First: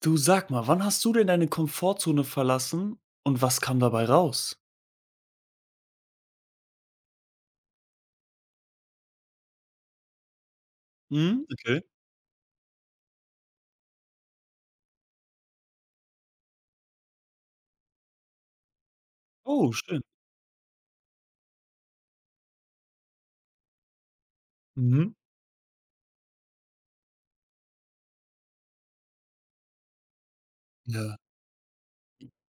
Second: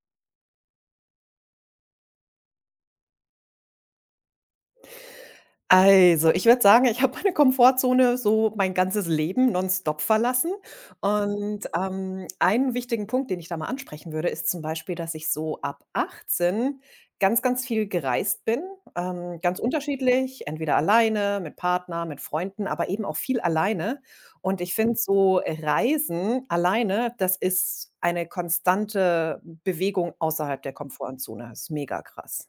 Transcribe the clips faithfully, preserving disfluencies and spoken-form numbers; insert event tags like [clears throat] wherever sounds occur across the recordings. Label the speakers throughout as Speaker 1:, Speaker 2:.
Speaker 1: Du, sag mal, wann hast du denn deine Komfortzone verlassen und was kam dabei raus?
Speaker 2: Also, ich würde sagen, ich habe meine Komfortzone so mein ganzes Leben nonstop verlassen.
Speaker 1: Mhm,
Speaker 2: Und,
Speaker 1: okay.
Speaker 2: ähm, einen wichtigen Punkt, den ich da mal ansprechen würde, ist zum Beispiel, dass ich so ab achtzehn ganz, ganz viel gereist bin, ähm, ganz
Speaker 1: Oh, schön.
Speaker 2: unterschiedlich, entweder alleine, mit Partner, mit Freunden, aber eben auch viel alleine. Und ich finde
Speaker 1: Mhm.
Speaker 2: so Reisen alleine, das ist eine konstante Bewegung außerhalb der
Speaker 1: Ja.
Speaker 2: Komfortzone. Das ist mega krass.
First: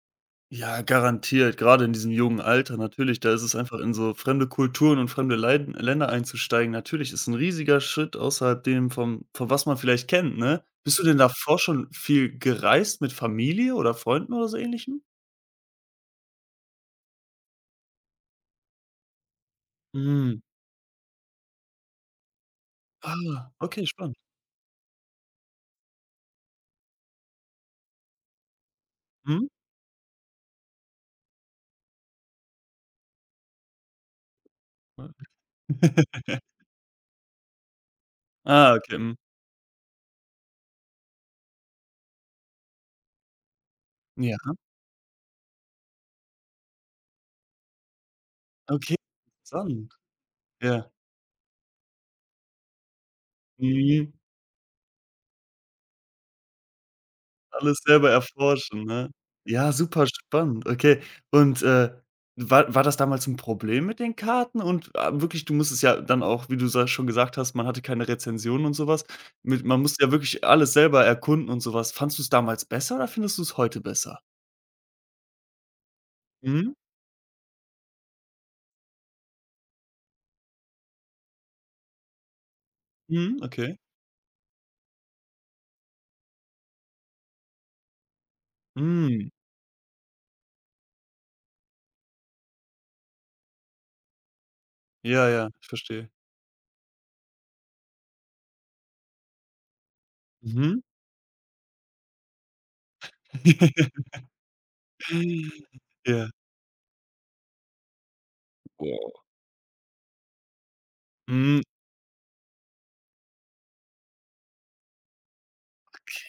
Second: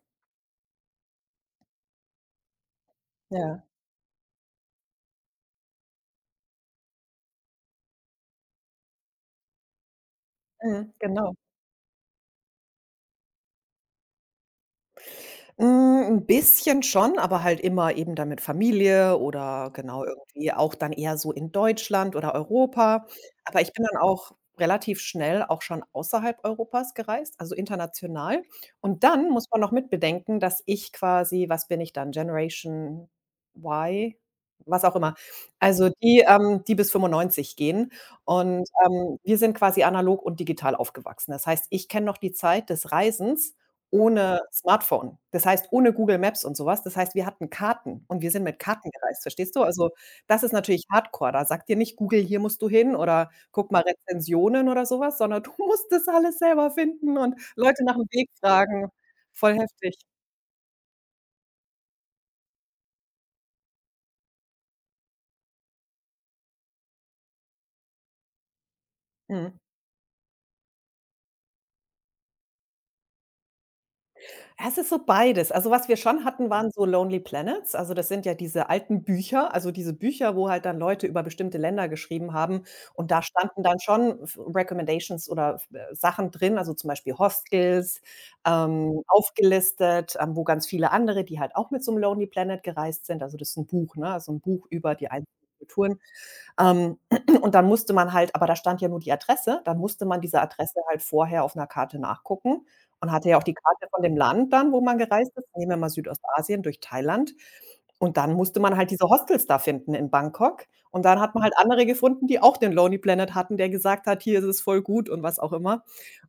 Speaker 1: Ja, garantiert. Gerade in diesem jungen Alter, natürlich, da ist es
Speaker 2: Ja,
Speaker 1: einfach in so fremde Kulturen und fremde Leiden Länder einzusteigen. Natürlich ist ein riesiger Schritt außerhalb dem vom von was man vielleicht kennt, ne?
Speaker 2: mhm,
Speaker 1: Bist du denn
Speaker 2: genau.
Speaker 1: davor schon viel gereist mit Familie oder Freunden oder so Ähnlichem?
Speaker 2: Hm, 'n bisschen schon, aber halt immer eben dann mit Familie oder genau
Speaker 1: Mhm.
Speaker 2: irgendwie auch dann eher so in Deutschland oder Europa.
Speaker 1: Ah,
Speaker 2: Aber ich bin
Speaker 1: okay,
Speaker 2: dann
Speaker 1: spannend.
Speaker 2: auch relativ schnell auch schon außerhalb Europas gereist, also international. Und dann
Speaker 1: Mhm.
Speaker 2: muss man noch mitbedenken, dass ich quasi, was bin ich dann, Generation Y, was auch immer. Also die,
Speaker 1: [laughs]
Speaker 2: ähm die bis fünfundneunzig gehen. Und,
Speaker 1: Ah, okay, mhm.
Speaker 2: ähm, wir sind quasi analog und digital aufgewachsen. Das heißt, ich kenne noch die Zeit des Reisens
Speaker 1: Ja,
Speaker 2: ohne Smartphone. Das heißt, ohne Google Maps und so was. Das heißt, wir hatten Karten und wir sind mit Karten
Speaker 1: okay,
Speaker 2: gereist, verstehst du? Also,
Speaker 1: interessant.
Speaker 2: das ist natürlich
Speaker 1: Ja.
Speaker 2: hardcore. Da sagt dir nicht Google: „Hier musst du hin“ oder „Guck mal
Speaker 1: Mhm.
Speaker 2: Rezensionen“ oder so was, sondern [laughs] du musst das alles selber finden und
Speaker 1: Alles
Speaker 2: Leute nach 'm
Speaker 1: selber
Speaker 2: Weg
Speaker 1: erforschen,
Speaker 2: fragen.
Speaker 1: ne?
Speaker 2: Voll
Speaker 1: Ja,
Speaker 2: heftig.
Speaker 1: super spannend, okay. Und, äh, war war das damals ein Problem mit den Karten? Und, ah, wirklich, du musstest ja dann auch, wie du sa schon gesagt hast, man hatte keine Rezensionen und sowas.
Speaker 2: Mhm.
Speaker 1: Mit Man musste ja wirklich alles selber erkunden und sowas. Was. Du es damals besser oder findest du es heute besser?
Speaker 2: Ja, es ist so beides. Also, was wir schon hatten, mhm, waren
Speaker 1: Mhm,
Speaker 2: so Lonely Planets. Also, das sind ja diese alten Bücher, also diese Bücher, wo halt dann Leute über bestimmte Länder geschrieben haben. Und da
Speaker 1: mhm,
Speaker 2: standen
Speaker 1: okay.
Speaker 2: dann schon F Recommendations oder F äh, Sachen drin, also zum Beispiel Hostels, ähm,
Speaker 1: Hm,
Speaker 2: aufgelistet, ähm, wo ganz viele andere, die halt auch mit so einem Lonely Planet gereist sind. Also, das ist ein Buch, ne? Also ein Buch über die einzelnen
Speaker 1: ja, ja, ich
Speaker 2: Kulturen.
Speaker 1: verstehe.
Speaker 2: Ähm, [clears throat] und dann musste man halt, aber da stand ja nur die Adresse, dann musste man diese Adresse
Speaker 1: Mhm.
Speaker 2: halt vorher auf einer Karte nachgucken, man hatte ja auch die Karte von
Speaker 1: [laughs]
Speaker 2: dem Land dann, wo man gereist ist. Nehmen wir mal
Speaker 1: Ja.
Speaker 2: Südostasien, durch Thailand. Und dann musste man halt diese
Speaker 1: Wow.
Speaker 2: Hostels da finden in Bangkok. Und dann hat man halt
Speaker 1: Mhm.
Speaker 2: andere gefunden, die auch den Lonely Planet hatten, der gesagt hat: „Hier ist es voll gut“ und was auch immer.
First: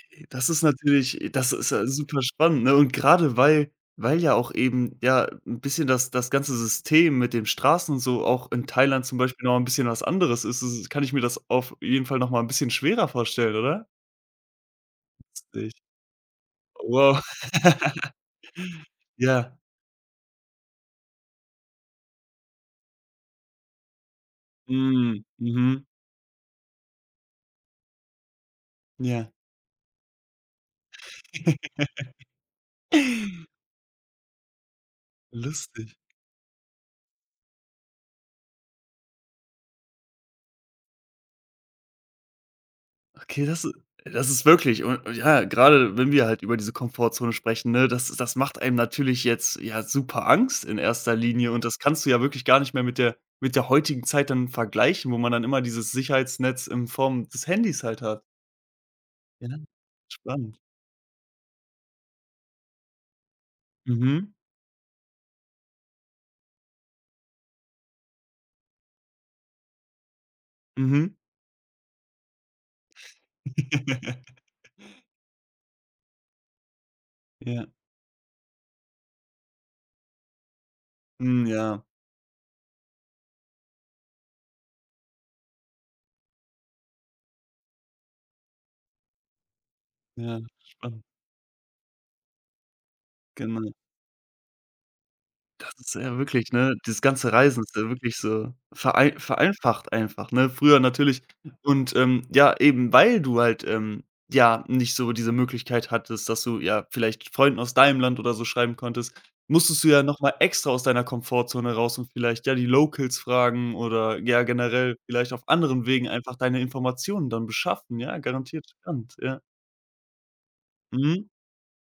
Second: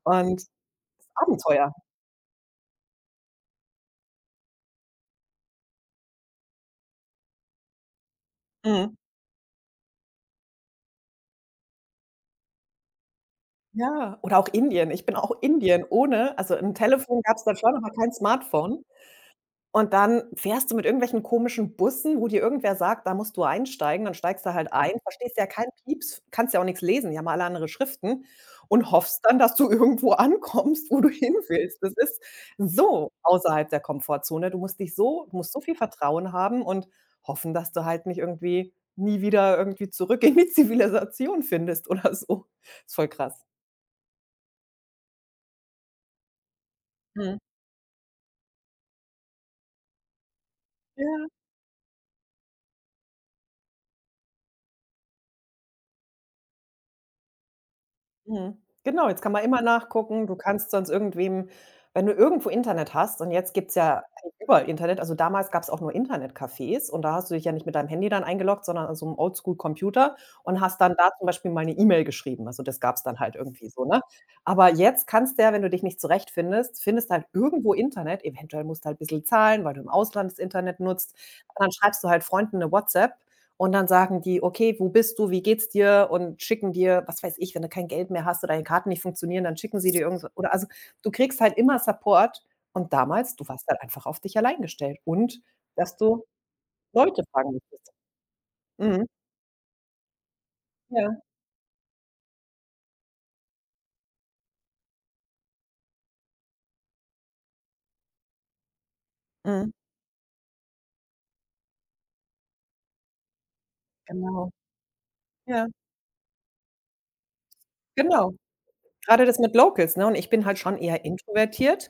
Speaker 2: Und
Speaker 1: Das ist natürlich das ist
Speaker 2: Abenteuer.
Speaker 1: ja super spannend, ne? Und gerade weil weil ja auch eben, ja, ein bisschen das das ganze System mit den Straßen und so auch in
Speaker 2: Mhm.
Speaker 1: Thailand zum Beispiel noch ein bisschen was anderes ist, ist kann ich mir das auf jeden Fall noch mal 'n bisschen schwerer vorstellen, oder?
Speaker 2: Ja, oder auch Indien. Ich bin auch
Speaker 1: Lustig.
Speaker 2: Indien ohne, also 'n
Speaker 1: Wow.
Speaker 2: Telefon gab's da schon, aber kein
Speaker 1: [laughs]
Speaker 2: Smartphone.
Speaker 1: Ja.
Speaker 2: Und dann fährst du mit irgendwelchen komischen Bussen, wo dir irgendwer sagt: „Da musst du einsteigen.“ Dann steigst du halt ein,
Speaker 1: Mhm.
Speaker 2: verstehst ja keinen
Speaker 1: Mhm.
Speaker 2: Pieps, kannst ja auch nichts lesen, die haben alle andere Schriften und hoffst
Speaker 1: Ja.
Speaker 2: dann, dass du [laughs] irgendwo ankommst, wo du hin willst. Das
Speaker 1: [laughs]
Speaker 2: ist so außerhalb der Komfortzone. Du musst dich so du musst so viel
Speaker 1: Lustig.
Speaker 2: Vertrauen haben und hoffen, dass du halt nicht irgendwie nie wieder irgendwie zurück in die [laughs] Zivilisation findest oder so. Ist voll krass.
Speaker 1: Okay, das das ist wirklich. Und ja, gerade wenn wir halt über diese Komfortzone
Speaker 2: Mhm.
Speaker 1: sprechen, ne, das das macht einem natürlich jetzt, ja, super Angst in erster
Speaker 2: Ja.
Speaker 1: Linie, und das kannst du ja wirklich gar nicht mehr mit der mit der heutigen Zeit dann vergleichen, wo man dann immer dieses Sicherheitsnetz in Form des Handys halt hat.
Speaker 2: Mhm. Genau, jetzt kann man
Speaker 1: Ja,
Speaker 2: immer nachgucken. Du
Speaker 1: spannend.
Speaker 2: kannst sonst irgendwem, wenn du irgendwo Internet hast, und jetzt gibt's ja
Speaker 1: Mhm,
Speaker 2: überall Internet, also damals gab's auch nur Internetcafés und da hast du dich ja nicht mit deinem Handy dann eingeloggt, sondern an so einem Oldschool-Computer und hast dann da
Speaker 1: mhm.
Speaker 2: zum Beispiel mal eine E-Mail geschrieben. Also, das gab's dann halt irgendwie so, ne?
Speaker 1: [laughs]
Speaker 2: Aber jetzt kannst du ja, wenn du dich nicht zurechtfindest findest halt
Speaker 1: Ja.
Speaker 2: irgendwo Internet, eventuell musst du halt ein bissel zahlen, weil du im Ausland das Internet nutzt.
Speaker 1: Hm,
Speaker 2: Und dann
Speaker 1: ja,
Speaker 2: schreibst du halt Freunden eine WhatsApp und dann sagen die: „Okay, wo bist du? Wie geht's dir?“ und schicken dir, was weiß ich, wenn du kein Geld mehr hast oder deine Karten nicht funktionieren, dann schicken sie dir irgendwas,
Speaker 1: ja,
Speaker 2: oder also,
Speaker 1: spannend,
Speaker 2: du kriegst halt immer Support, und damals, du warst
Speaker 1: genau.
Speaker 2: halt einfach auf dich allein gestellt und
Speaker 1: Das ist
Speaker 2: dass
Speaker 1: ja
Speaker 2: du
Speaker 1: wirklich, ne, dieses
Speaker 2: Leute
Speaker 1: ganze
Speaker 2: fragen
Speaker 1: Reisen ist ja
Speaker 2: musstest.
Speaker 1: wirklich so
Speaker 2: Mhm.
Speaker 1: verei vereinfacht einfach, ne? Früher
Speaker 2: Ja.
Speaker 1: natürlich und, ähm, ja, eben weil du halt, ähm, ja, nicht so diese Möglichkeit hattest, dass du, ja, vielleicht Freunden aus deinem Land oder so schreiben konntest,
Speaker 2: Mhm.
Speaker 1: musstest du ja noch mal extra aus deiner Komfortzone raus und vielleicht, ja, die Locals fragen oder, ja,
Speaker 2: Genau.
Speaker 1: generell vielleicht auf
Speaker 2: Ja,
Speaker 1: anderen Wegen einfach deine Informationen dann beschaffen. Ja,
Speaker 2: genau.
Speaker 1: garantiert spannend,
Speaker 2: Gerade das
Speaker 1: ja.
Speaker 2: mit Locals, ne? Und ich bin halt schon eher
Speaker 1: Mhm.
Speaker 2: introvertiert.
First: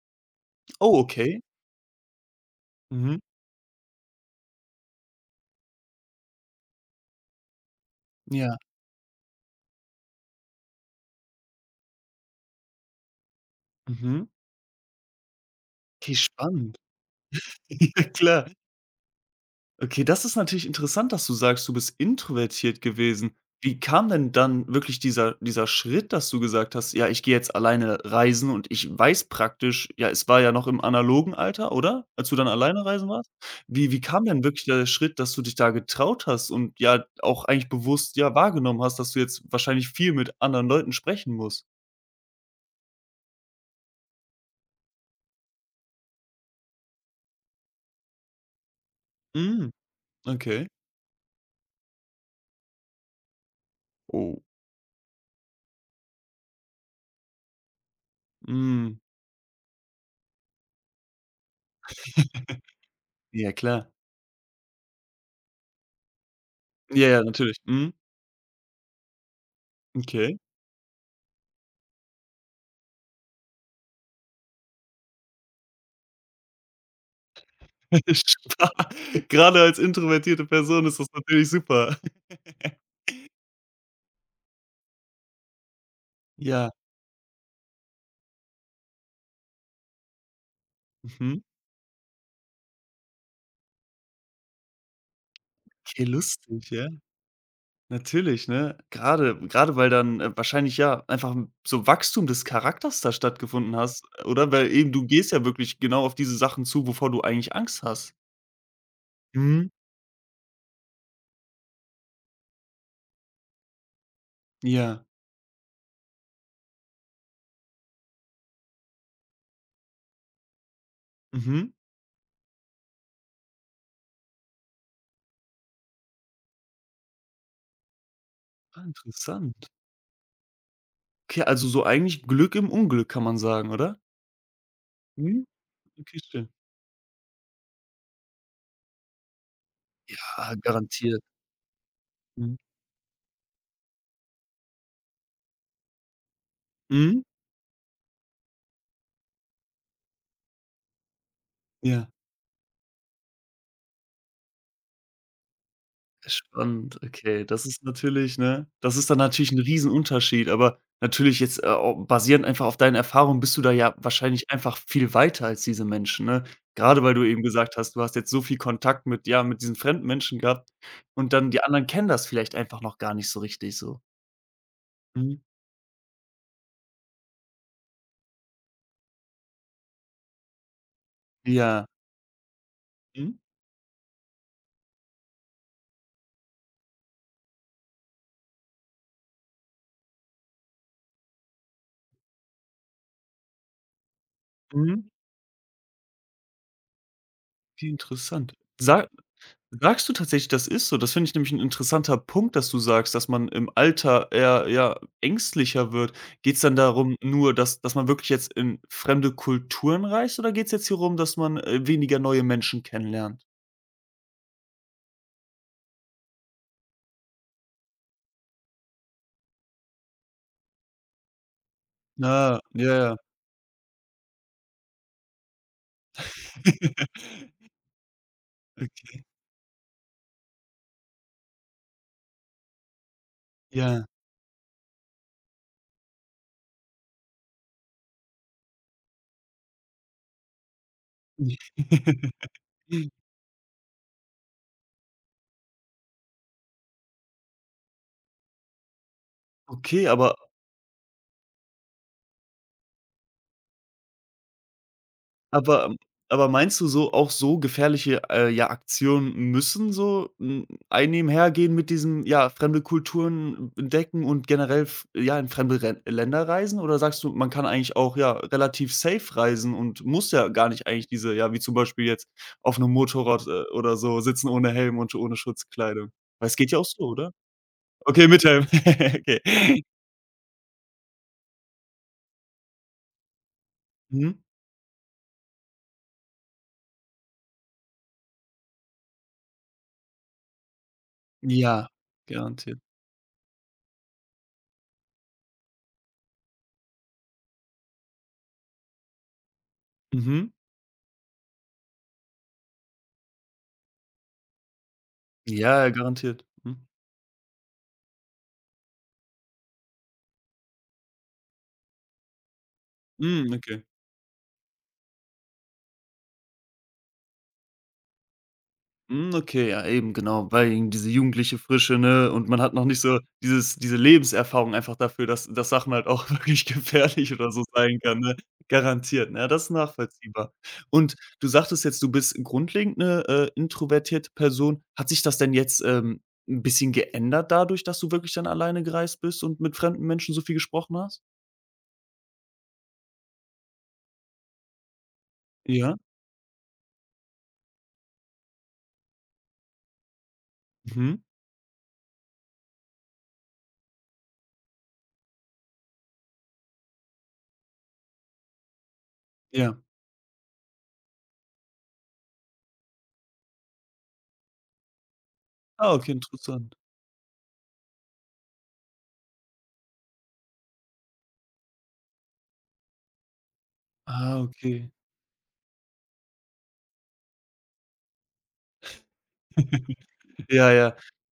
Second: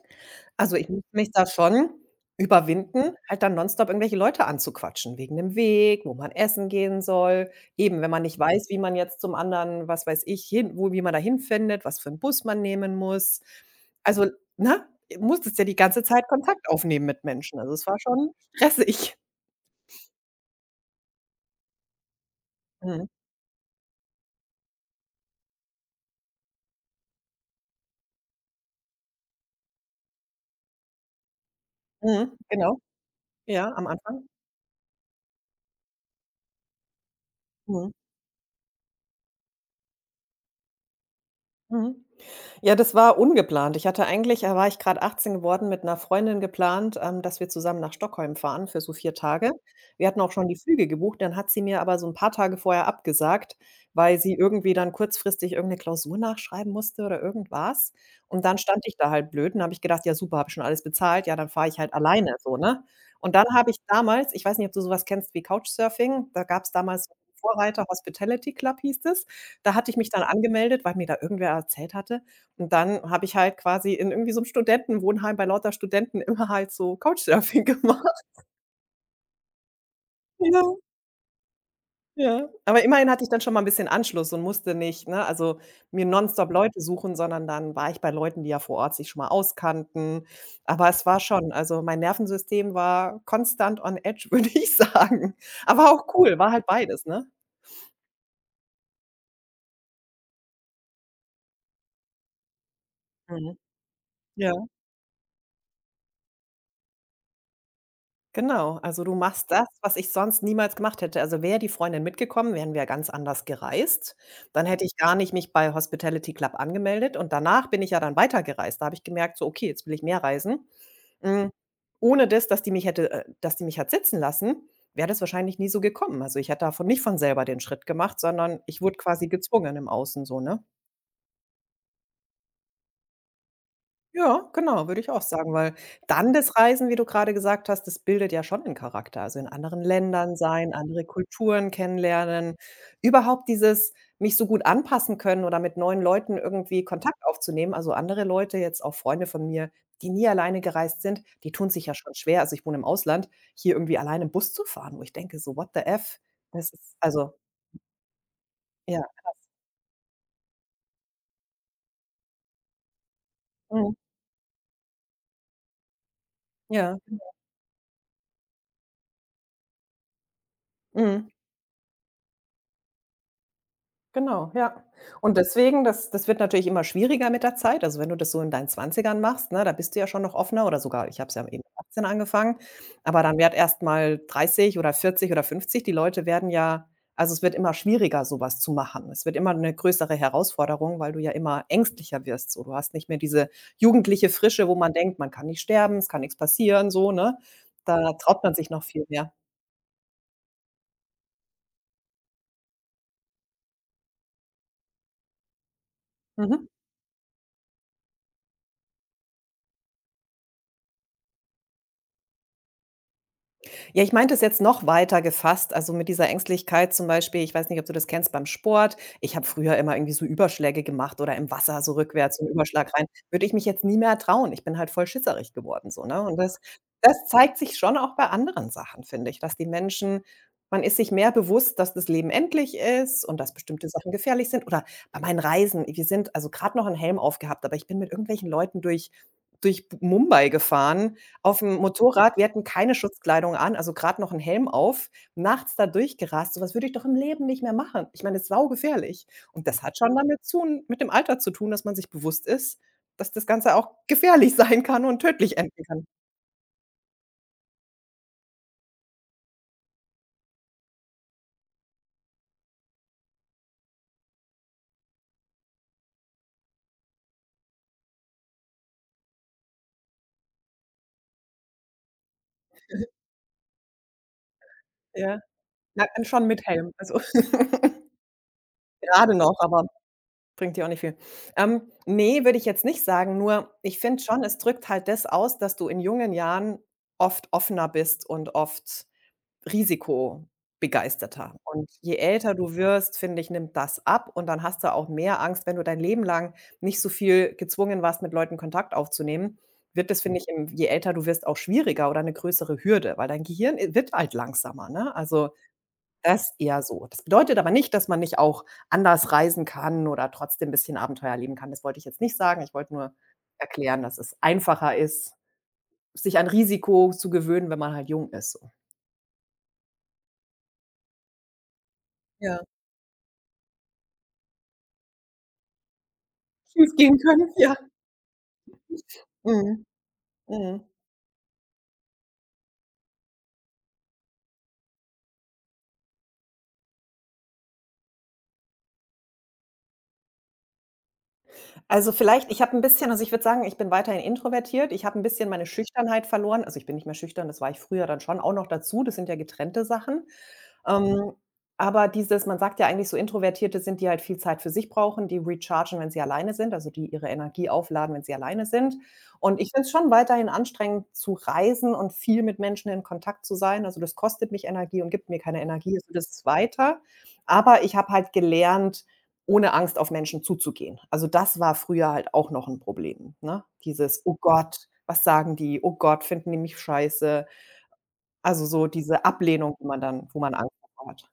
Speaker 2: Also, ich
Speaker 1: Oh,
Speaker 2: muss mich
Speaker 1: okay.
Speaker 2: da schon überwinden,
Speaker 1: Mhm.
Speaker 2: halt dann nonstop irgendwelche Leute anzuquatschen wegen dem Weg, wo man essen gehen soll. Eben, wenn man nicht
Speaker 1: Ja.
Speaker 2: weiß, wie man jetzt zum anderen, was weiß ich, hin wo wie man da hinfindet, was für 'n Bus man nehmen muss.
Speaker 1: Mhm.
Speaker 2: Also, ne, musstest ja die ganze
Speaker 1: Okay,
Speaker 2: Zeit Kontakt
Speaker 1: spannend.
Speaker 2: aufnehmen mit Menschen.
Speaker 1: [laughs]
Speaker 2: Also, es war
Speaker 1: Ja,
Speaker 2: schon
Speaker 1: klar.
Speaker 2: stressig.
Speaker 1: Okay, das ist natürlich interessant, dass du sagst, du bist introvertiert
Speaker 2: Mhm.
Speaker 1: gewesen. Wie kam denn dann wirklich dieser dieser Schritt, dass du gesagt hast: „Ja, ich gehe jetzt alleine reisen“, und ich weiß praktisch, ja, es war ja noch im analogen Alter, oder? Als
Speaker 2: Mhm.
Speaker 1: du dann
Speaker 2: Genau.
Speaker 1: alleine reisen warst?
Speaker 2: Ja, am
Speaker 1: Wie wie kam
Speaker 2: Anfang.
Speaker 1: denn wirklich der Schritt, dass du dich da getraut hast und ja auch eigentlich
Speaker 2: Mhm.
Speaker 1: bewusst, ja, wahrgenommen hast, dass du jetzt wahrscheinlich viel mit anderen Leuten sprechen musst?
Speaker 2: Mhm. Ja, das war ungeplant. Ich hatte eigentlich, da war ich gerade achtzehn geworden, mit einer Freundin geplant, ähm, dass wir zusammen nach Stockholm fahren für so vier Tage.
Speaker 1: Hm,
Speaker 2: Wir hatten auch schon die
Speaker 1: okay.
Speaker 2: Flüge gebucht, dann hat sie mir aber so ein paar Tage vorher abgesagt, weil sie
Speaker 1: Oh,
Speaker 2: irgendwie dann kurzfristig irgendeine Klausur nachschreiben musste oder irgendwas. Und dann stand ich
Speaker 1: mhm.
Speaker 2: da halt blöd und habe ich gedacht: „Ja super, habe ich schon alles bezahlt, ja, dann fahre ich halt alleine“, so, ne?
Speaker 1: [laughs]
Speaker 2: Und dann
Speaker 1: Ja,
Speaker 2: habe ich
Speaker 1: klar.
Speaker 2: damals, ich weiß nicht, ob du sowas kennst wie Couchsurfing, da gab es damals
Speaker 1: Ja,
Speaker 2: so 'n
Speaker 1: ja, natürlich.
Speaker 2: Vorreiter,
Speaker 1: Mhm,
Speaker 2: Hospitality Club hieß es. Da hatte ich mich dann
Speaker 1: okay.
Speaker 2: angemeldet, weil mir da irgendwer erzählt hatte, und dann habe ich halt quasi in irgendwie so 'nem Studentenwohnheim bei lauter Studenten [laughs] immer halt so Couchsurfing [laughs]
Speaker 1: [laughs]
Speaker 2: gemacht.
Speaker 1: Spa Gerade als introvertierte
Speaker 2: Ja,
Speaker 1: Person ist das natürlich super.
Speaker 2: ja. Aber immerhin hatte ich dann schon mal 'n bisschen Anschluss und musste nicht, ne, also mir nonstop
Speaker 1: Ja,
Speaker 2: Leute suchen, sondern dann war ich bei Leuten, die ja vor Ort sich schon mal auskannten. Aber es war
Speaker 1: mhm.
Speaker 2: schon, also mein Nervensystem war konstant on edge, [laughs] würde ich sagen. Aber
Speaker 1: Okay,
Speaker 2: auch cool, war halt
Speaker 1: lustig, ja.
Speaker 2: beides, ne?
Speaker 1: Natürlich, ne? Gerade gerade weil dann, äh, wahrscheinlich ja einfach so Wachstum des Charakters da
Speaker 2: Mhm.
Speaker 1: stattgefunden hast,
Speaker 2: Ja.
Speaker 1: oder? Weil eben du gehst ja wirklich genau auf diese Sachen zu, wovor du eigentlich Angst hast.
Speaker 2: Genau, also du machst das,
Speaker 1: Mhm.
Speaker 2: was ich sonst niemals gemacht hätte. Also wäre die Freundin mitgekommen, wären wir ganz anders gereist. Dann hätte ich
Speaker 1: Ja.
Speaker 2: gar nicht mich bei Hospitality Club angemeldet, und danach bin ich ja dann weitergereist. Da habe ich gemerkt, so okay, jetzt will ich mehr reisen. Hm,
Speaker 1: Mhm.
Speaker 2: ohne das, dass die mich hätte äh, dass die mich hat sitzen lassen, wäre das wahrscheinlich nie so gekommen. Also, ich hätte davon nicht von selber den Schritt gemacht, sondern ich
Speaker 1: Ah,
Speaker 2: wurde quasi
Speaker 1: interessant.
Speaker 2: gezwungen im Außen so, ne?
Speaker 1: Okay, also so eigentlich Glück im Unglück, kann man sagen, oder?
Speaker 2: Ja, genau, würde ich auch
Speaker 1: Mhm.
Speaker 2: sagen, weil
Speaker 1: Okay,
Speaker 2: dann
Speaker 1: schön.
Speaker 2: das Reisen, wie du grade gesagt hast, das bildet ja schon 'nen Charakter. Also, in anderen Ländern
Speaker 1: Ah,
Speaker 2: sein, andere
Speaker 1: garantiert.
Speaker 2: Kulturen kennenlernen,
Speaker 1: Mhm.
Speaker 2: überhaupt dieses mich so gut anpassen können oder mit neuen Leuten irgendwie Kontakt
Speaker 1: Mhm.
Speaker 2: aufzunehmen. Also, andere Leute, jetzt auch Freunde von mir, die nie alleine gereist sind, die tun sich ja
Speaker 1: Ja.
Speaker 2: schon schwer. Also, ich wohne im Ausland, hier irgendwie alleine im Bus zu fahren, wo ich denke so: „What the F?“ Das ist
Speaker 1: Spannend,
Speaker 2: also,
Speaker 1: okay. Das ist natürlich, ne, das
Speaker 2: ja,
Speaker 1: ist dann natürlich 'n Riesenunterschied, aber natürlich jetzt, äh, au basierend einfach auf deinen Erfahrungen bist du da
Speaker 2: mhm,
Speaker 1: ja wahrscheinlich einfach viel weiter als diese Menschen, ne?
Speaker 2: ja,
Speaker 1: Gerade weil du eben gesagt hast, du hast jetzt so viel Kontakt mit, ja, mit diesen fremden Menschen gehabt,
Speaker 2: mhm.
Speaker 1: und dann die anderen kennen das vielleicht einfach noch gar nicht so richtig so.
Speaker 2: Genau, ja. Und
Speaker 1: Mhm.
Speaker 2: deswegen, das das wird natürlich immer schwieriger mit der Zeit. Also, wenn du das so in deinen Zwanzigern machst, ne, da bist du ja schon noch offener, oder sogar, ich habe es ja eben mit
Speaker 1: Ja.
Speaker 2: achtzehn angefangen, aber dann
Speaker 1: Mhm.
Speaker 2: wird erst mal dreißig oder vierzig oder fünfzig. Die Leute werden ja, also, es wird immer schwieriger, sowas zu machen. Es wird immer eine größere Herausforderung, weil du ja immer ängstlicher wirst so. Du hast nicht mehr diese jugendliche Frische, wo man
Speaker 1: Mhm.
Speaker 2: denkt: „Man kann nicht sterben, es kann nichts passieren“, so, ne?
Speaker 1: Wie
Speaker 2: Da traut man
Speaker 1: interessant.
Speaker 2: sich noch viel
Speaker 1: sag
Speaker 2: mehr.
Speaker 1: Sagst du tatsächlich, das ist so? Das finde ich nämlich ein interessanter Punkt, dass du sagst, dass man im Alter eher, ja, ängstlicher wird. Geht es
Speaker 2: Mhm.
Speaker 1: dann darum nur, dass dass man wirklich jetzt in fremde Kulturen reist, oder geht es jetzt hier rum, dass man, äh, weniger neue Menschen kennenlernt?
Speaker 2: Ja, ich meinte es jetzt noch weiter gefasst, also mit dieser Ängstlichkeit zum Beispiel, ich weiß nicht, ob du das kennst beim Sport. Ich habe früher immer irgendwie so Überschläge gemacht oder im Wasser so rückwärts so 'n
Speaker 1: Ah, ja,
Speaker 2: Überschlag rein.
Speaker 1: ja.
Speaker 2: Würde ich mich jetzt nie mehr trauen. Ich bin halt voll schisserig geworden so, ne? Und das das zeigt
Speaker 1: [laughs]
Speaker 2: sich schon auch bei anderen Sachen,
Speaker 1: Okay,
Speaker 2: finde ich, dass die Menschen, man ist sich mehr bewusst, dass das Leben endlich ist und dass bestimmte
Speaker 1: ja.
Speaker 2: Sachen gefährlich sind. Oder bei meinen Reisen, wir sind, also grad noch 'n Helm aufgehabt, aber ich bin mit irgendwelchen Leuten durch durch B Mumbai gefahren, auf'm Motorrad, wir
Speaker 1: [laughs]
Speaker 2: hatten keine Schutzkleidung an, also grad noch 'n Helm auf, nachts da durchgerast. So was würde ich doch im Leben nicht mehr machen. Ich meine, das ist saugefährlich. Und das hat
Speaker 1: Okay.
Speaker 2: schon
Speaker 1: aber
Speaker 2: damit zu mit dem Alter zu tun, dass man sich bewusst ist, dass das Ganze auch gefährlich [laughs] sein kann und tödlich enden
Speaker 1: Aber ähm,
Speaker 2: kann.
Speaker 1: aber meinst du so auch so gefährliche, äh, ja, Aktionen müssen so, hm, einnebenhergehen mit diesem, ja, fremde Kulturen entdecken und generell f ja, in fremde Ren Länder reisen? Oder sagst du, man kann eigentlich auch, ja, relativ safe reisen und muss ja gar nicht eigentlich diese, ja, wie zum Beispiel jetzt auf 'nem Motorrad, äh, oder so sitzen ohne Helm und ohne
Speaker 2: Ja, na,
Speaker 1: Schutzkleidung?
Speaker 2: dann schon
Speaker 1: Weil es
Speaker 2: mit
Speaker 1: geht ja auch
Speaker 2: Helm,
Speaker 1: so,
Speaker 2: also
Speaker 1: oder?
Speaker 2: [laughs]
Speaker 1: Okay, mit Helm. [laughs]
Speaker 2: gerade noch,
Speaker 1: Okay.
Speaker 2: aber bringt dir auch nicht viel. Ähm, ne, würde ich jetzt nicht sagen, nur ich finde
Speaker 1: Mhm.
Speaker 2: schon, es drückt halt das aus, dass du in jungen Jahren oft offener bist und oft risikobegeisterter. Und
Speaker 1: Ja,
Speaker 2: je älter du
Speaker 1: garantiert.
Speaker 2: wirst, finde ich, nimmt das ab und dann hast du auch mehr Angst, wenn du dein Leben lang nicht so viel gezwungen warst, mit Leuten Kontakt aufzunehmen, wird das, finde ich,
Speaker 1: Mhm.
Speaker 2: im, je älter du wirst, auch schwieriger oder eine größere Hürde, weil dein Gehirn, äh, wird halt langsamer, ne? Also,
Speaker 1: Ja, garantiert.
Speaker 2: das eher
Speaker 1: Mhm.
Speaker 2: so. Das bedeutet aber nicht, dass man nicht auch anders reisen kann oder trotzdem ein bisschen Abenteuer erleben kann. Das wollte ich jetzt nicht sagen. Ich wollte nur
Speaker 1: Hm, okay.
Speaker 2: erklären, dass es einfacher ist, sich an Risiko zu gewöhnen, wenn man halt jung ist so.
Speaker 1: Hm, okay, ja eben, genau, weil eben diese jugendliche Frische, ne, und
Speaker 2: Ja,
Speaker 1: man hat noch nicht so dieses diese Lebenserfahrung einfach dafür, dass dass Sachen halt auch [laughs] wirklich
Speaker 2: schief gehen
Speaker 1: gefährlich
Speaker 2: können,
Speaker 1: oder so
Speaker 2: ja.
Speaker 1: sein kann, ne? Garantiert, ne? Ja. Das ist
Speaker 2: Mhm,
Speaker 1: nachvollziehbar.
Speaker 2: mhm.
Speaker 1: Und du sagtest jetzt, du bist grundlegend 'ne, äh, introvertierte Person. Hat sich das denn jetzt, ähm, 'n bisschen geändert dadurch, dass du wirklich dann alleine gereist bist und mit fremden Menschen so viel gesprochen hast?
Speaker 2: Also, vielleicht ich habe ein bisschen, also, ich würde sagen, ich bin weiterhin introvertiert. Ich habe ein bisschen meine
Speaker 1: Ja.
Speaker 2: Schüchternheit verloren. Also, ich bin nicht mehr schüchtern, das war ich früher dann schon auch noch dazu. Das sind ja getrennte Sachen.
Speaker 1: Mhm.
Speaker 2: Ähm, aber dieses, man sagt ja eigentlich, so Introvertierte sind, die halt viel Zeit für sich brauchen, die rechargen, wenn sie alleine sind, also die ihre Energie aufladen, wenn sie alleine sind. Und ich
Speaker 1: Ja.
Speaker 2: finde es schon weiterhin anstrengend zu reisen und viel mit Menschen in Kontakt zu sein. Also, das kostet mich Energie und gibt mir keine Energie,
Speaker 1: Ah,
Speaker 2: also
Speaker 1: okay,
Speaker 2: das ist
Speaker 1: interessant.
Speaker 2: weiter. Aber ich habe halt gelernt, ohne Angst auf Menschen zuzugehen. Also, das war früher halt auch noch ein Problem, ne? Dieses: „Oh
Speaker 1: Ah,
Speaker 2: Gott,
Speaker 1: okay.
Speaker 2: was sagen die? Oh Gott, finden die mich scheiße?“ Also, so diese Ablehnung, wo man dann, wo man
Speaker 1: Ja,
Speaker 2: Angst
Speaker 1: ja.
Speaker 2: davor hat.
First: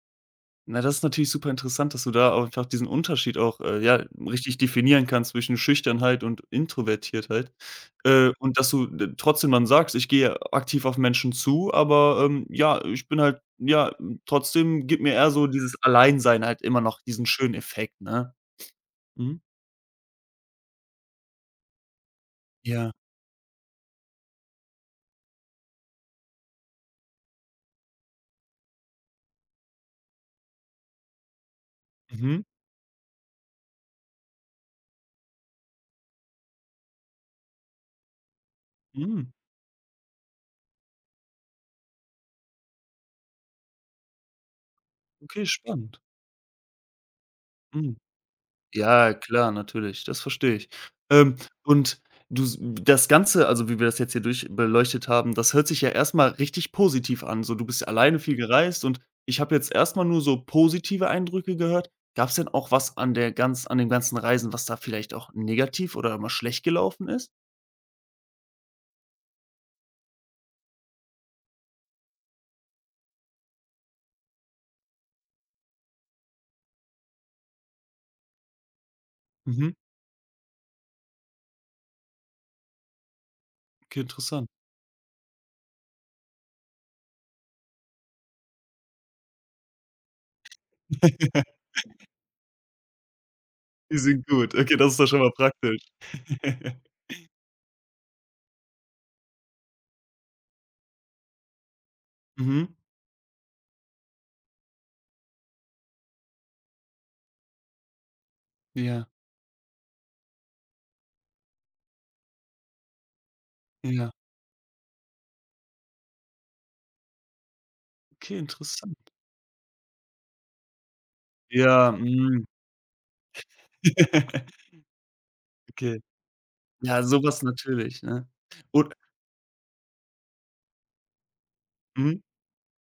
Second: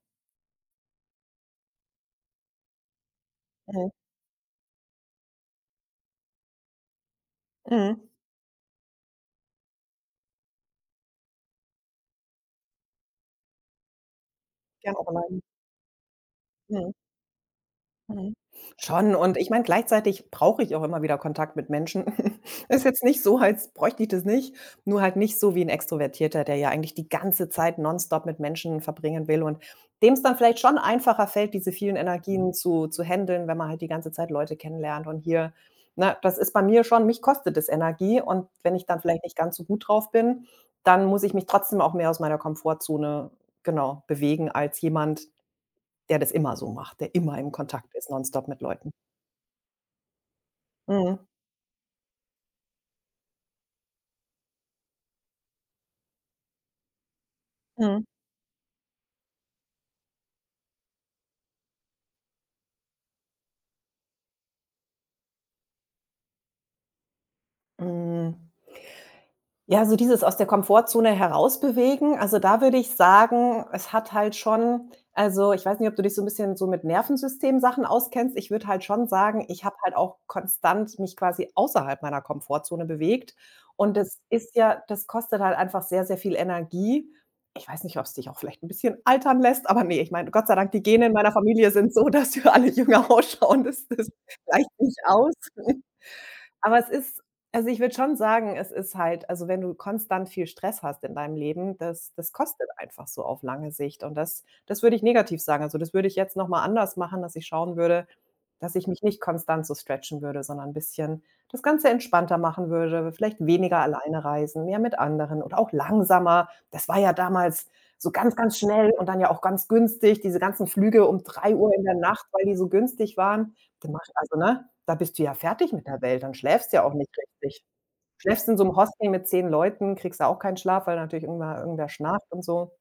Speaker 1: Na, das ist natürlich super interessant, dass du da auch einfach diesen Unterschied auch, äh,
Speaker 2: Mhm,
Speaker 1: ja, richtig definieren kannst zwischen Schüchternheit und Introvertiertheit.
Speaker 2: mhm.
Speaker 1: Äh, und dass du d trotzdem dann sagst: „Ich gehe aktiv auf Menschen zu, aber, ähm, ja, ich bin halt, ja, hm, trotzdem
Speaker 2: Gerne
Speaker 1: gibt
Speaker 2: auch
Speaker 1: mir eher
Speaker 2: allein.
Speaker 1: so dieses Alleinsein halt immer
Speaker 2: Mhm,
Speaker 1: noch diesen schönen Effekt“,
Speaker 2: mhm.
Speaker 1: ne?
Speaker 2: Schon, und
Speaker 1: Mhm.
Speaker 2: ich meine, gleichzeitig brauche ich auch immer wieder Kontakt mit Menschen. [laughs] Ist
Speaker 1: Ja.
Speaker 2: jetzt nicht so, als bräuchte ich das nicht, nur halt nicht so wie 'n Extrovertierter, der ja eigentlich die ganze Zeit nonstop mit Menschen verbringen will und dem's dann vielleicht schon einfacher fällt, diese vielen
Speaker 1: Mhm.
Speaker 2: Energien zu zu händeln, wenn man halt die ganze Zeit Leute kennenlernt und hier, ne, das ist bei mir schon, mich kostet es Energie, und wenn ich dann vielleicht
Speaker 1: Mhm.
Speaker 2: nicht ganz so gut drauf bin, dann muss ich mich trotzdem auch mehr aus meiner Komfortzone, genau, bewegen als jemand,
Speaker 1: Okay, spannend.
Speaker 2: der das immer so macht, der immer im Kontakt
Speaker 1: Mhm.
Speaker 2: ist, nonstop mit Leuten.
Speaker 1: Ja, klar, natürlich, das verstehe ich.
Speaker 2: Mhm.
Speaker 1: Ähm, und du s das Ganze, also, wie wir das jetzt hier durch beleuchtet haben, das hört sich ja erstmal richtig positiv an. So, du bist
Speaker 2: Mhm.
Speaker 1: alleine viel gereist und ich habe jetzt erstmal nur so positive Eindrücke gehört. Gab's denn auch was an der ganz an den ganzen Reisen, was da vielleicht auch negativ oder mal schlecht gelaufen ist?
Speaker 2: Hm. Ja, so dieses aus der Komfortzone herausbewegen. Also, da würde ich sagen, es hat halt schon, also, ich weiß nicht, ob du dich so ein bisschen so mit Nervensystemsachen auskennst. Ich würde halt schon sagen, ich
Speaker 1: Mhm,
Speaker 2: habe halt auch konstant mich quasi außerhalb meiner Komfortzone bewegt, und
Speaker 1: okay,
Speaker 2: das
Speaker 1: interessant.
Speaker 2: ist ja, das kostet halt einfach sehr, sehr viel Energie. Ich weiß nicht, ob es dich auch vielleicht ein bisschen altern lässt, aber nee, ich meine, Gott sei Dank, die Gene in meiner
Speaker 1: [laughs]
Speaker 2: Familie sind so, dass wir alle jünger [laughs] ausschauen. Das
Speaker 1: Die
Speaker 2: das
Speaker 1: sind gut.
Speaker 2: gleicht
Speaker 1: Okay, das
Speaker 2: nicht
Speaker 1: ist doch schon mal
Speaker 2: aus.
Speaker 1: praktisch.
Speaker 2: Aber
Speaker 1: [laughs]
Speaker 2: es ist, also, ich würde schon sagen, es ist halt, also, wenn du konstant viel Stress hast in deinem Leben, das das kostet
Speaker 1: Mhm,
Speaker 2: einfach so auf lange Sicht, und das das würde ich negativ sagen. Also, das würde ich jetzt noch mal anders machen, dass ich schauen würde, dass ich mich
Speaker 1: ja,
Speaker 2: nicht konstant so stretchen würde, sondern ein bisschen das Ganze entspannter machen würde, vielleicht weniger
Speaker 1: ja.
Speaker 2: alleine reisen, mehr mit anderen oder auch langsamer. Das war ja damals so ganz,
Speaker 1: Okay,
Speaker 2: ganz schnell
Speaker 1: interessant.
Speaker 2: und dann ja auch ganz günstig, diese ganzen Flüge um drei Uhr in
Speaker 1: Ja,
Speaker 2: der Nacht, weil
Speaker 1: mhm.
Speaker 2: die so günstig waren. Dann mach, also,
Speaker 1: [laughs]
Speaker 2: ne, da bist du ja fertig mit der
Speaker 1: Okay.
Speaker 2: Welt, dann schläfst du ja auch
Speaker 1: Ja,
Speaker 2: nicht
Speaker 1: sowas
Speaker 2: richtig.
Speaker 1: natürlich, ne?
Speaker 2: Schläfst in so 'm
Speaker 1: Und
Speaker 2: Hostel mit zehn Leuten, kriegst da auch keinen Schlaf, weil natürlich irgendwer irgendwer
Speaker 1: mhm.
Speaker 2: schnarcht und so.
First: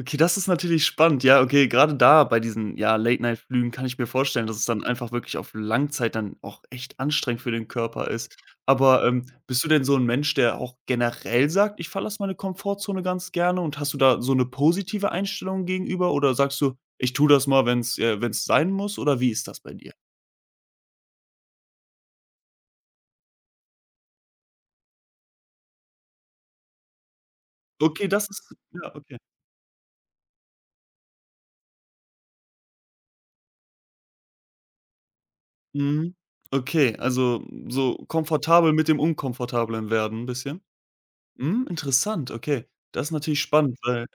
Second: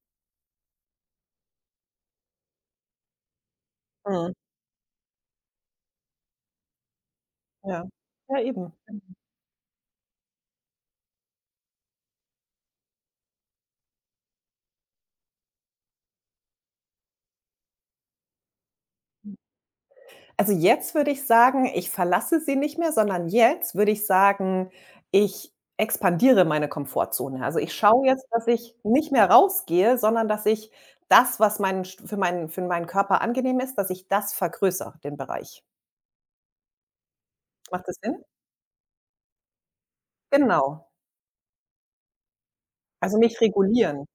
Speaker 1: Okay, das ist natürlich spannend. Ja, okay, gerade da bei diesen, ja, Late-Night-Flügen kann ich mir
Speaker 2: Mhm,
Speaker 1: vorstellen, dass es dann einfach wirklich auf Langzeit dann auch echt anstrengend für den
Speaker 2: ja.
Speaker 1: Körper ist.
Speaker 2: Ja, eben.
Speaker 1: Aber, ähm, bist du denn so 'n Mensch, der auch generell sagt: „Ich verlasse meine Komfortzone ganz gerne“? Und hast du da so 'ne positive Einstellung gegenüber, oder sagst du: „Ich tue das mal, wenn's äh, wenn's sein muss“? Oder wie ist das bei dir?
Speaker 2: Also, jetzt würde ich sagen, ich verlasse sie nicht mehr, sondern jetzt würde ich sagen, ich expandiere meine Komfortzone. Also, ich schaue
Speaker 1: Okay,
Speaker 2: jetzt,
Speaker 1: das
Speaker 2: dass
Speaker 1: ist
Speaker 2: ich
Speaker 1: ja,
Speaker 2: nicht
Speaker 1: okay.
Speaker 2: mehr rausgehe, sondern dass ich das, was meinen st für meinen für meinen Körper angenehm ist, dass ich das vergrößere, den Bereich.
Speaker 1: Mhm. Okay, also
Speaker 2: Macht das
Speaker 1: so
Speaker 2: Sinn?
Speaker 1: komfortabel mit dem Unkomfortablen werden bisschen?
Speaker 2: Genau.
Speaker 1: Hm, interessant, okay. Das ist
Speaker 2: Also, mich
Speaker 1: natürlich spannend, weil
Speaker 2: regulieren.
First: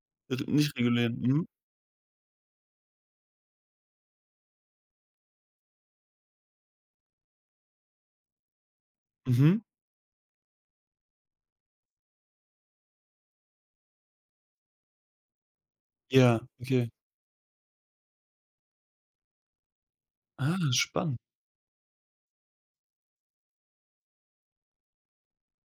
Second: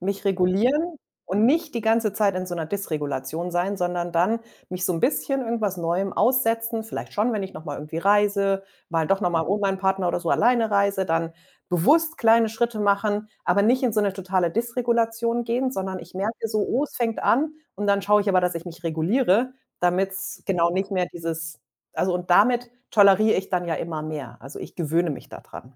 Speaker 2: Mich
Speaker 1: r nicht
Speaker 2: regulieren
Speaker 1: regulieren.
Speaker 2: und
Speaker 1: Mhm.
Speaker 2: nicht die ganze Zeit in so 'ner Dysregulation sein, sondern dann mich so 'n bisschen irgendwas Neuem aussetzen, vielleicht schon, wenn ich noch mal irgendwie reise, mal doch noch mal
Speaker 1: Mhm.
Speaker 2: ohne meinen Partner oder so alleine reise, dann bewusst kleine Schritte machen, aber nicht in so 'ne totale Dysregulation gehen, sondern ich
Speaker 1: Ja,
Speaker 2: merke so: „Oh,
Speaker 1: okay.
Speaker 2: es fängt an“, und dann schaue ich aber, dass ich mich reguliere, damit's
Speaker 1: Ah,
Speaker 2: genau nicht mehr
Speaker 1: spannend.
Speaker 2: dieses, also, und damit toleriere ich dann ja immer mehr. Also, ich gewöhne mich da dran.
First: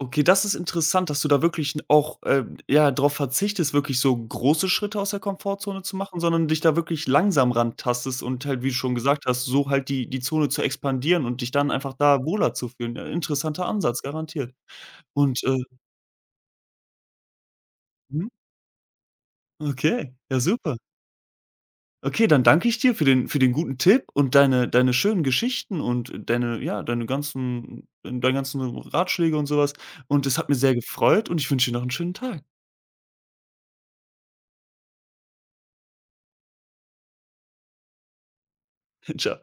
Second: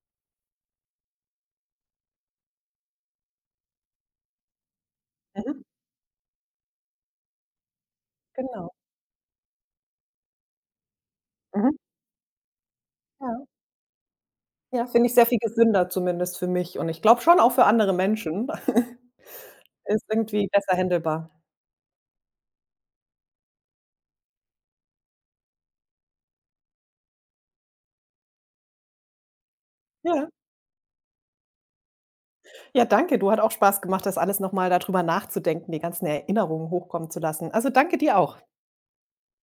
Speaker 1: Okay, das ist interessant, dass du da wirklich 'n auch, ähm, ja, drauf verzichtest, wirklich so große Schritte aus der
Speaker 2: Mhm.
Speaker 1: Komfortzone zu machen, sondern dich da wirklich langsam rantastest und halt, wie
Speaker 2: Genau.
Speaker 1: du schon gesagt hast, so halt die die Zone zu expandieren und dich dann
Speaker 2: Mhm.
Speaker 1: einfach da wohler zu fühlen. Ja,
Speaker 2: Ja.
Speaker 1: interessanter Ansatz, garantiert.
Speaker 2: Ja, finde ich sehr viel
Speaker 1: Und, äh
Speaker 2: gesünder, zumindest für mich, und ich glaube schon auch für andere
Speaker 1: mhm,
Speaker 2: Menschen. [laughs] Ist
Speaker 1: okay, ja,
Speaker 2: irgendwie besser
Speaker 1: super.
Speaker 2: händelbar.
Speaker 1: Okay, dann danke ich dir für den für den guten Tipp und deine deine schönen Geschichten und deine ja, deine ganzen deine ganzen Ratschläge und sowas. Und
Speaker 2: Ja.
Speaker 1: es hat mir sehr gefreut und ich wünsche dir noch einen schönen Tag.
Speaker 2: Ja, danke. Du, hat auch Spaß gemacht, das alles noch mal da drüber nachzudenken, die ganzen Erinnerungen hochkommen zu lassen. Also, danke dir auch.
Speaker 1: [laughs] Ciao.